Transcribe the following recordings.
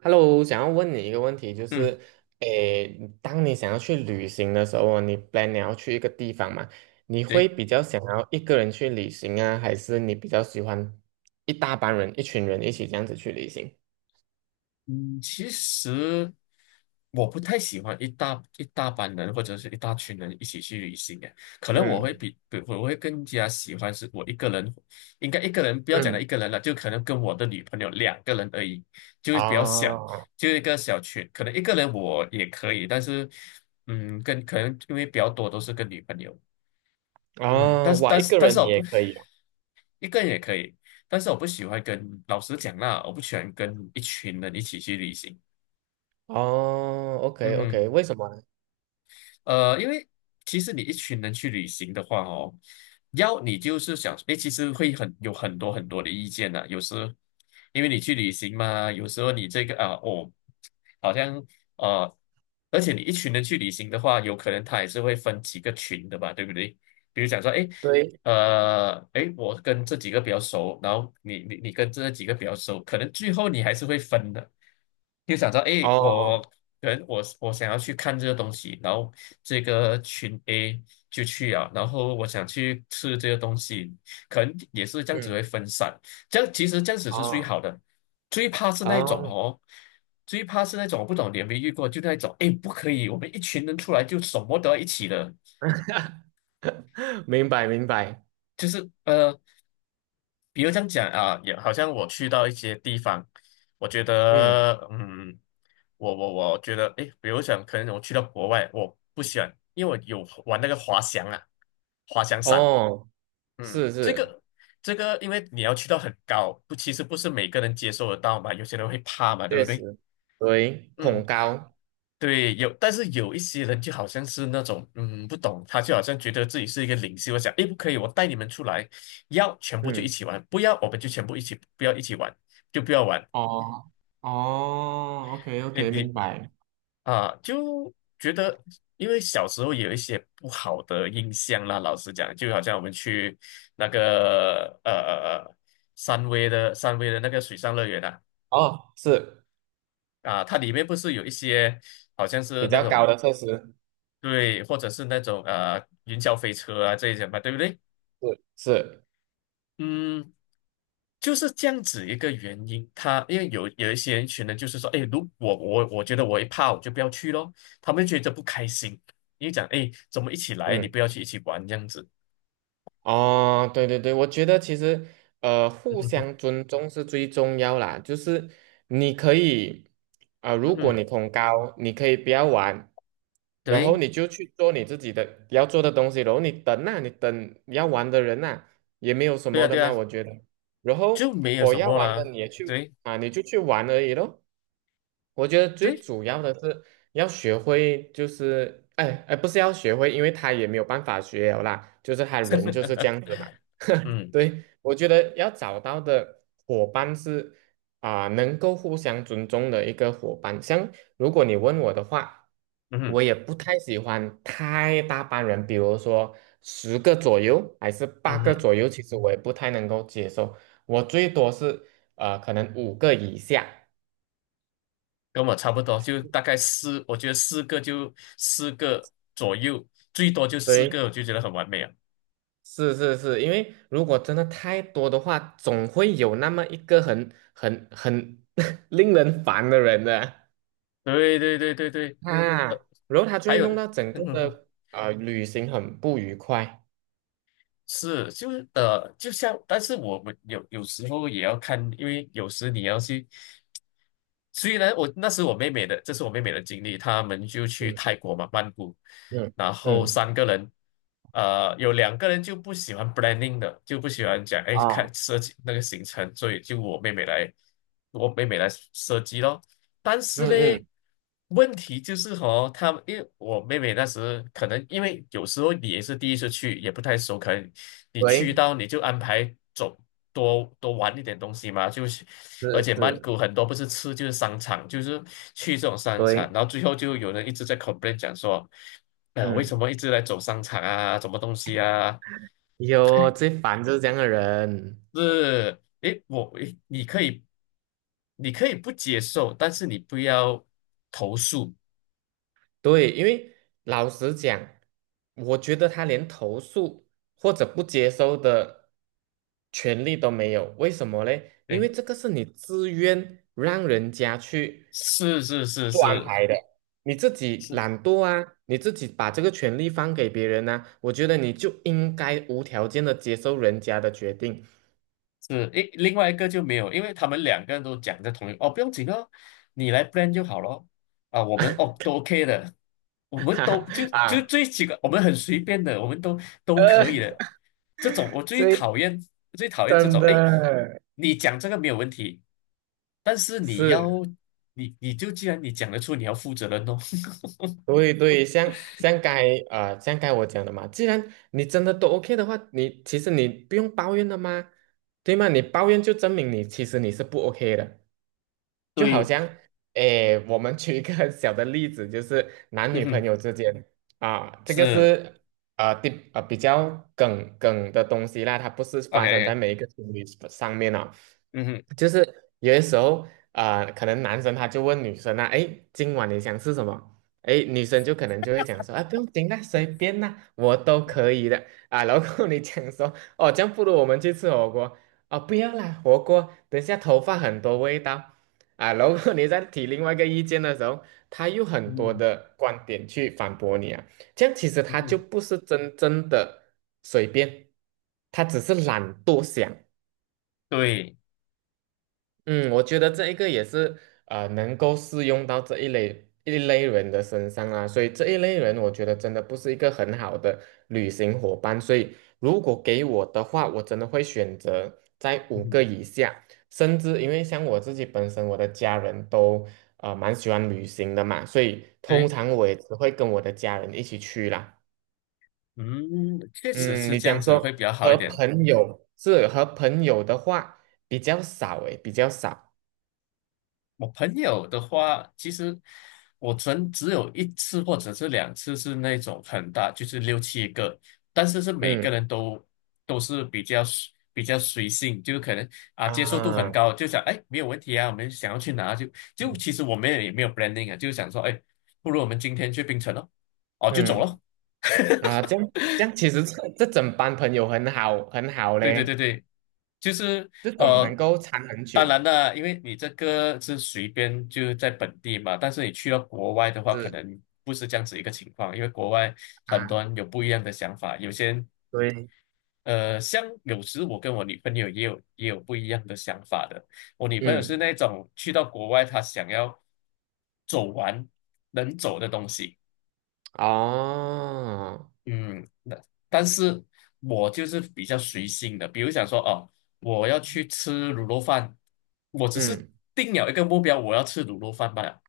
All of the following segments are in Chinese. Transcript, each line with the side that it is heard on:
right: Hello,想要问你一个问题，就
left: 嗯，
right: 是，诶，当你想要去旅行的时候哦，你 plan 你要去一个地方嘛，你
left: 对，
right: 会比较想要一个人去旅行啊，还是你比较喜欢一大帮人、一群人一起这样子去旅行？
left: 嗯，其实我不太喜欢一大班人或者是一大群人一起去旅行诶，可能我会
right: 嗯
left: 比我会更加喜欢是我一个人，应该一个人不要讲到一
right: 嗯，
left: 个人了，就可能跟我的女朋友两个人而已，就是比较小，
right: 啊
left: 就一个小群，可能一个人我也可以，但是，跟可能因为比较多都是跟女朋友，嗯，
right: 啊，
left: 但是
right: 哇，
left: 但
right: 一
left: 是
right: 个
left: 但是
right: 人你
left: 我不
right: 也可以哦。
left: 一个人也可以，但是我不喜欢跟老师讲啦，我不喜欢跟一群人一起去旅行。
right: 哦，OK
left: 嗯哼
right: OK，为什么呢？
left: 呃，因为其实你一群人去旅行的话哦，要你就是想，诶，其实会很有很多很多的意见呐、有时因为你去旅行嘛，有时候你这个啊，哦，好像呃，而且你一群人去旅行的话，有可能他也是会分几个群的吧，对不对？比如讲说，诶，
right: 对，
left: 诶，我跟这几个比较熟，然后你跟这几个比较熟，可能最后你还是会分的。就想到，诶，我
right: 哦，
left: 可能我想要去看这个东西，然后这个群 A 就去啊，然后我想去吃这个东西，可能也是这样子
right: 嗯，
left: 会分散，这样其实这样子是最
right: 哦
left: 好的，最怕是那一种
right: 哦，
left: 哦，最怕是那种我不懂你有没有遇过，就那一种，诶，不可以，我们一群人出来就什么都要一起的，
right: 明白明白，
left: 就是比如这样讲啊，也好像我去到一些地方，我觉
right: 嗯，
left: 得，我觉得，诶，比如讲，可能我去到国外，我不喜欢，因为我有玩那个滑翔啊，滑翔伞，
right: 哦，
left: 嗯，
right: 是
left: 这
right: 是。
left: 个这个，因为你要去到很高，不，其实不是每个人接受得到嘛，有些人会怕嘛，对不
right: 确
left: 对？
right: 实，对，
left: 嗯，
right: 恐高，
left: 对，有，但是有一些人就好像是那种，不懂，他就好像觉得自己是一个领袖，我想，诶，不可以，我带你们出来，要全部就一
right: 嗯，
left: 起玩，不要我们就全部一起，不要一起玩，就不要玩。
right: 哦哦，OK
left: 诶，
right: OK，
left: 你
right: 明白。
left: 啊，就觉得，因为小时候有一些不好的印象啦，老实讲，就好像我们去那个三威的那个水上乐园啊，
right: 哦，是
left: 啊，它里面不是有一些好像是
right: 比
left: 那
right: 较高
left: 种
right: 的设施，
left: 对，或者是那种云霄飞车啊这一些嘛，对不对？
right: 是是，
left: 嗯，就是这样子一个原因。他因为有一些人群呢，就是说，哎，如果我觉得我一怕，我就不要去咯。他们觉得不开心，因为讲，哎，怎么一起来，你
right: 嗯。
left: 不要去一起玩这样子。
right: 哦，对对对，我觉得其实
left: 嗯
right: 互
left: 哼哼，
right: 相尊重是最重要啦。就是你可以啊、
left: 嗯
right: 如果
left: 哼，
right: 你恐高，你可以不要玩，然后
left: 对，
right: 你就去做你自己的要做的东西，然后你等啊，你等要玩的人呐、也没有什
left: 对
right: 么
left: 啊，
right: 的
left: 对
right: 嘛，
left: 啊，
right: 我觉得。然后
left: 就没有
right: 否
left: 什
right: 要
left: 么
right: 玩的
left: 啦。
right: 你也去
left: 对，
right: 啊，你就去玩而已咯。我觉得最
left: 对，
right: 主要的是要学会，就是哎哎，不是要学会，因为他也没有办法学了啦，就是他人就是这样子嘛。
left: 嗯，
right: 对，我觉得要找到的伙伴是啊、能够互相尊重的一个伙伴。像如果你问我的话，
left: 嗯哼，
right: 我也不太喜欢太大班人，比如说10个左右还是八
left: 嗯
right: 个
left: 哼。
right: 左右，其实我也不太能够接受。我最多是可能五个以下。
left: 跟我差不多，就大概四，我觉得四个就四个左右，最多就四
right: 对，
left: 个，我就觉得很完美啊！
right: 是是是，因为如果真的太多的话，总会有那么一个很 令人烦的人的
left: 对对对对对，
right: 嗯
left: 呃，
right: 啊，然后他就
left: 还
right: 会
left: 有，
right: 弄到整个
left: 嗯
right: 的旅行很不愉快。
left: 是，就是就像，但是我们有时候也要看，因为有时你要去。所以呢，我那时我妹妹的，这是我妹妹的经历。他们就去
right: 嗯
left: 泰国嘛，曼谷，
right: 嗯
left: 然后
right: 嗯
left: 三个人，有两个人就不喜欢 blanding 的，就不喜欢讲，哎，
right: 哦，
left: 看设计那个行程，所以就我妹妹来设计咯。但是
right: 嗯
left: 嘞。
right: 嗯，
left: 问题就是和他们因为我妹妹那时可能因为有时候你也是第一次去，也不太熟，可能你去
right: 对，
left: 到你就安排走多多玩一点东西嘛，就是，
right: 是
left: 而且曼
right: 是，
left: 谷很多不是吃就是商场，就是去这种商
right: 对，
left: 场，然后最后就有人一直在 complain 讲说，为什
right: 嗯，
left: 么一直来走商场啊，什么东西啊？
right: 有 最烦就是这样的人。
left: 是，诶，你可以不接受，但是你不要投诉。
right: 对，因为老实讲，我觉得他连投诉或者不接收的权利都没有。为什么嘞？因
left: 对。
right: 为这个是你自愿让人家去
left: 是是是
right: 做安
left: 是，
right: 排的，你自己
left: 是
right: 懒惰啊，你自己把这个权利放给别人呢、我觉得你就应该无条件的接受人家的决定，
left: 是，诶，另外一个就没有，因为他们两个人都讲在同一哦，不用紧哦，你来 plan 就好咯。啊，我们哦都 OK 的，我 们
right: 哈
left: 都
right: 哈
left: 就
right: 啊，
left: 最几个，我们很随便的，我们都可以
right: 呃，
left: 的。这种我最
right: 所以
left: 讨厌，最讨厌这
right: 真
left: 种。诶，
right: 的
left: 你讲这个没有问题，但是你要
right: 是。
left: 你就既然你讲得出，你要负责任哦。
right: 对对，像该我讲的嘛，既然你真的都 OK 的话，你其实你不用抱怨的嘛，对吗？你抱怨就证明你其实你是不 OK 的，就好
left: 对，
right: 像诶，我们举一个 小的例子，就是男
left: 嗯
right: 女朋
left: 哼，
right: 友之间啊，这个
left: 是
right: 是呃第呃比较梗梗的东西啦，它不是发生在
left: OK,
right: 每一个情侣上面啊。
left: 嗯哼，
right: 就是有些时候啊、可能男生他就问女生啊，哎，今晚你想吃什么？哎，女生就可能就会讲说，啊，不用紧啦，随便啦，我都可以的啊。然后你讲说，哦，这样不如我们去吃火锅哦，不要啦，火锅等下头发很多味道啊。然后你再提另外一个意见的时候，他又很多
left: 嗯
right: 的观点去反驳你啊。这样其实
left: 嗯
right: 他就
left: 哼，
right: 不是真正的随便，他只是懒惰想。
left: 对，
right: 嗯，我觉得这一个也是能够适用到这一类一类人的身上啊，所以这一类人，我觉得真的不是一个很好的旅行伙伴。所以如果给我的话，我真的会选择在
left: 嗯
right: 五个
left: 哼，
right: 以下，甚至因为像我自己本身，我的家人都蛮喜欢旅行的嘛，所以通
left: 对。
right: 常我也只会跟我的家人一起去啦。
left: 嗯，确实
right: 嗯，
left: 是
right: 你
left: 这样
right: 讲
left: 子会
right: 说
left: 比较好一点。
right: 和朋友的话比较少诶，比较少，
left: 我朋友的话，其实我曾只有一次或者是两次是那种很大，就是六七个，但是是每个
right: 嗯。
left: 人都是比较随性，就是可能啊接受度很
right: 啊，
left: 高，就想哎没有问题啊，我们想要去哪就
right: 嗯
left: 其实我们也没有 planning 啊，就想说哎，不如我们今天去槟城咯，哦就走了。
right: 嗯啊，这样这样，其实这整班朋友很好很好
left: 对对对
right: 嘞，
left: 对，就是
right: 这种能
left: 呃，
right: 够缠很
left: 当
right: 久，
left: 然啦，因为你这个是随便就在本地嘛，但是你去到国外的话，可
right: 是
left: 能不是这样子一个情况，因为国外很
right: 啊，
left: 多人有不一样的想法，有些人
right: 对，
left: 像有时我跟我女朋友也有不一样的想法的，我女朋友是
right: 嗯，
left: 那种去到国外，她想要走完能走的东西。
right: 哦，
left: 嗯，那但是我就是比较随性的，比如想说哦，我要去吃卤肉饭，我只是
right: 嗯，
left: 定了一个目标，我要吃卤肉饭罢了。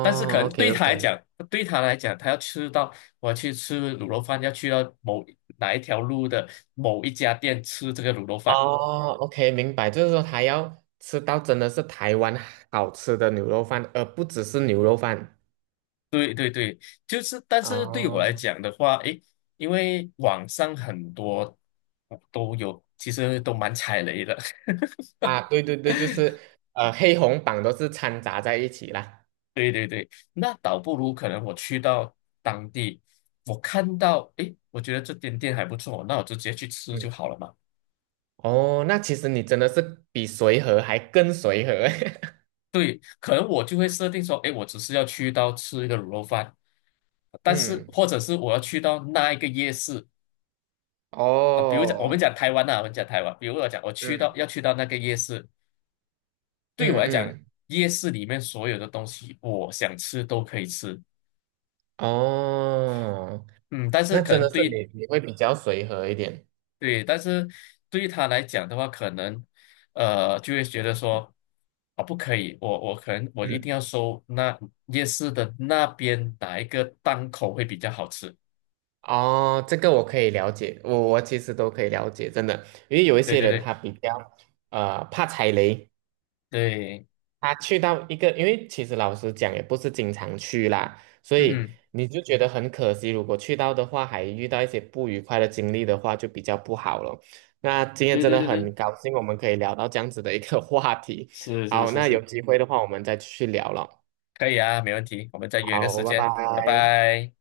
left: 但是可能对
right: ，OK
left: 他来
right: OK，
left: 讲，对他来讲，他要吃到我要去吃卤肉饭，要去到哪一条路的某一家店吃这个卤肉饭。
right: 哦，OK，明白，就是说他要吃到真的是台湾好吃的牛肉饭，而不只是牛肉饭。
left: 对对对，就是，但是对我来
right: 哦，
left: 讲的话，诶，因为网上很多都有，其实都蛮踩雷的。
right: 啊，对对对，就是黑红榜都是掺杂在一起啦。
left: 对对对，那倒不如可能我去到当地，我看到，诶，我觉得这间店还不错，那我就直接去吃就
right: 嗯。
left: 好了嘛。
right: 哦，那其实你真的是比随和还更随和。
left: 对，可能我就会设定说，诶，我只是要去到吃一个卤肉饭，但是
right: 嗯，
left: 或者是我要去到那一个夜市啊，比如讲
right: 哦，
left: 我们讲台湾，比如我讲我去到
right: 嗯
left: 要去到那个夜市，对我
right: 嗯
left: 来讲，
right: 嗯，
left: 夜市里面所有的东西我想吃都可以吃，
right: 哦，
left: 嗯，但是
right: 那
left: 可
right: 真的
left: 能
right: 是
left: 对
right: 你你会比较随和一点。
left: 对，但是对于他来讲的话，可能就会觉得说啊，不可以，我可能我一
right: 嗯，
left: 定要收那夜市的那边哪一个档口会比较好吃。
right: 哦，这个我可以了解，我我其实都可以了解，真的，因为有一
left: 对
right: 些
left: 对
right: 人
left: 对
right: 他比较怕踩雷，
left: 对，
right: 他去到一个，因为其实老实讲也不是经常去啦，所
left: 嗯
right: 以
left: 哼，
right: 你就觉得很可惜。如果去到的话，还遇到一些不愉快的经历的话，就比较不好了。那今天
left: 对
right: 真
left: 对
right: 的
left: 对对，
right: 很高兴，我们可以聊到这样子的一个话题。
left: 是是
right: 好，
left: 是
right: 那有
left: 是，
right: 机会的话，我们再去聊了。
left: 可以啊，没问题，我们再约个
right: 好，
left: 时
right: 拜
left: 间，拜
right: 拜。
left: 拜。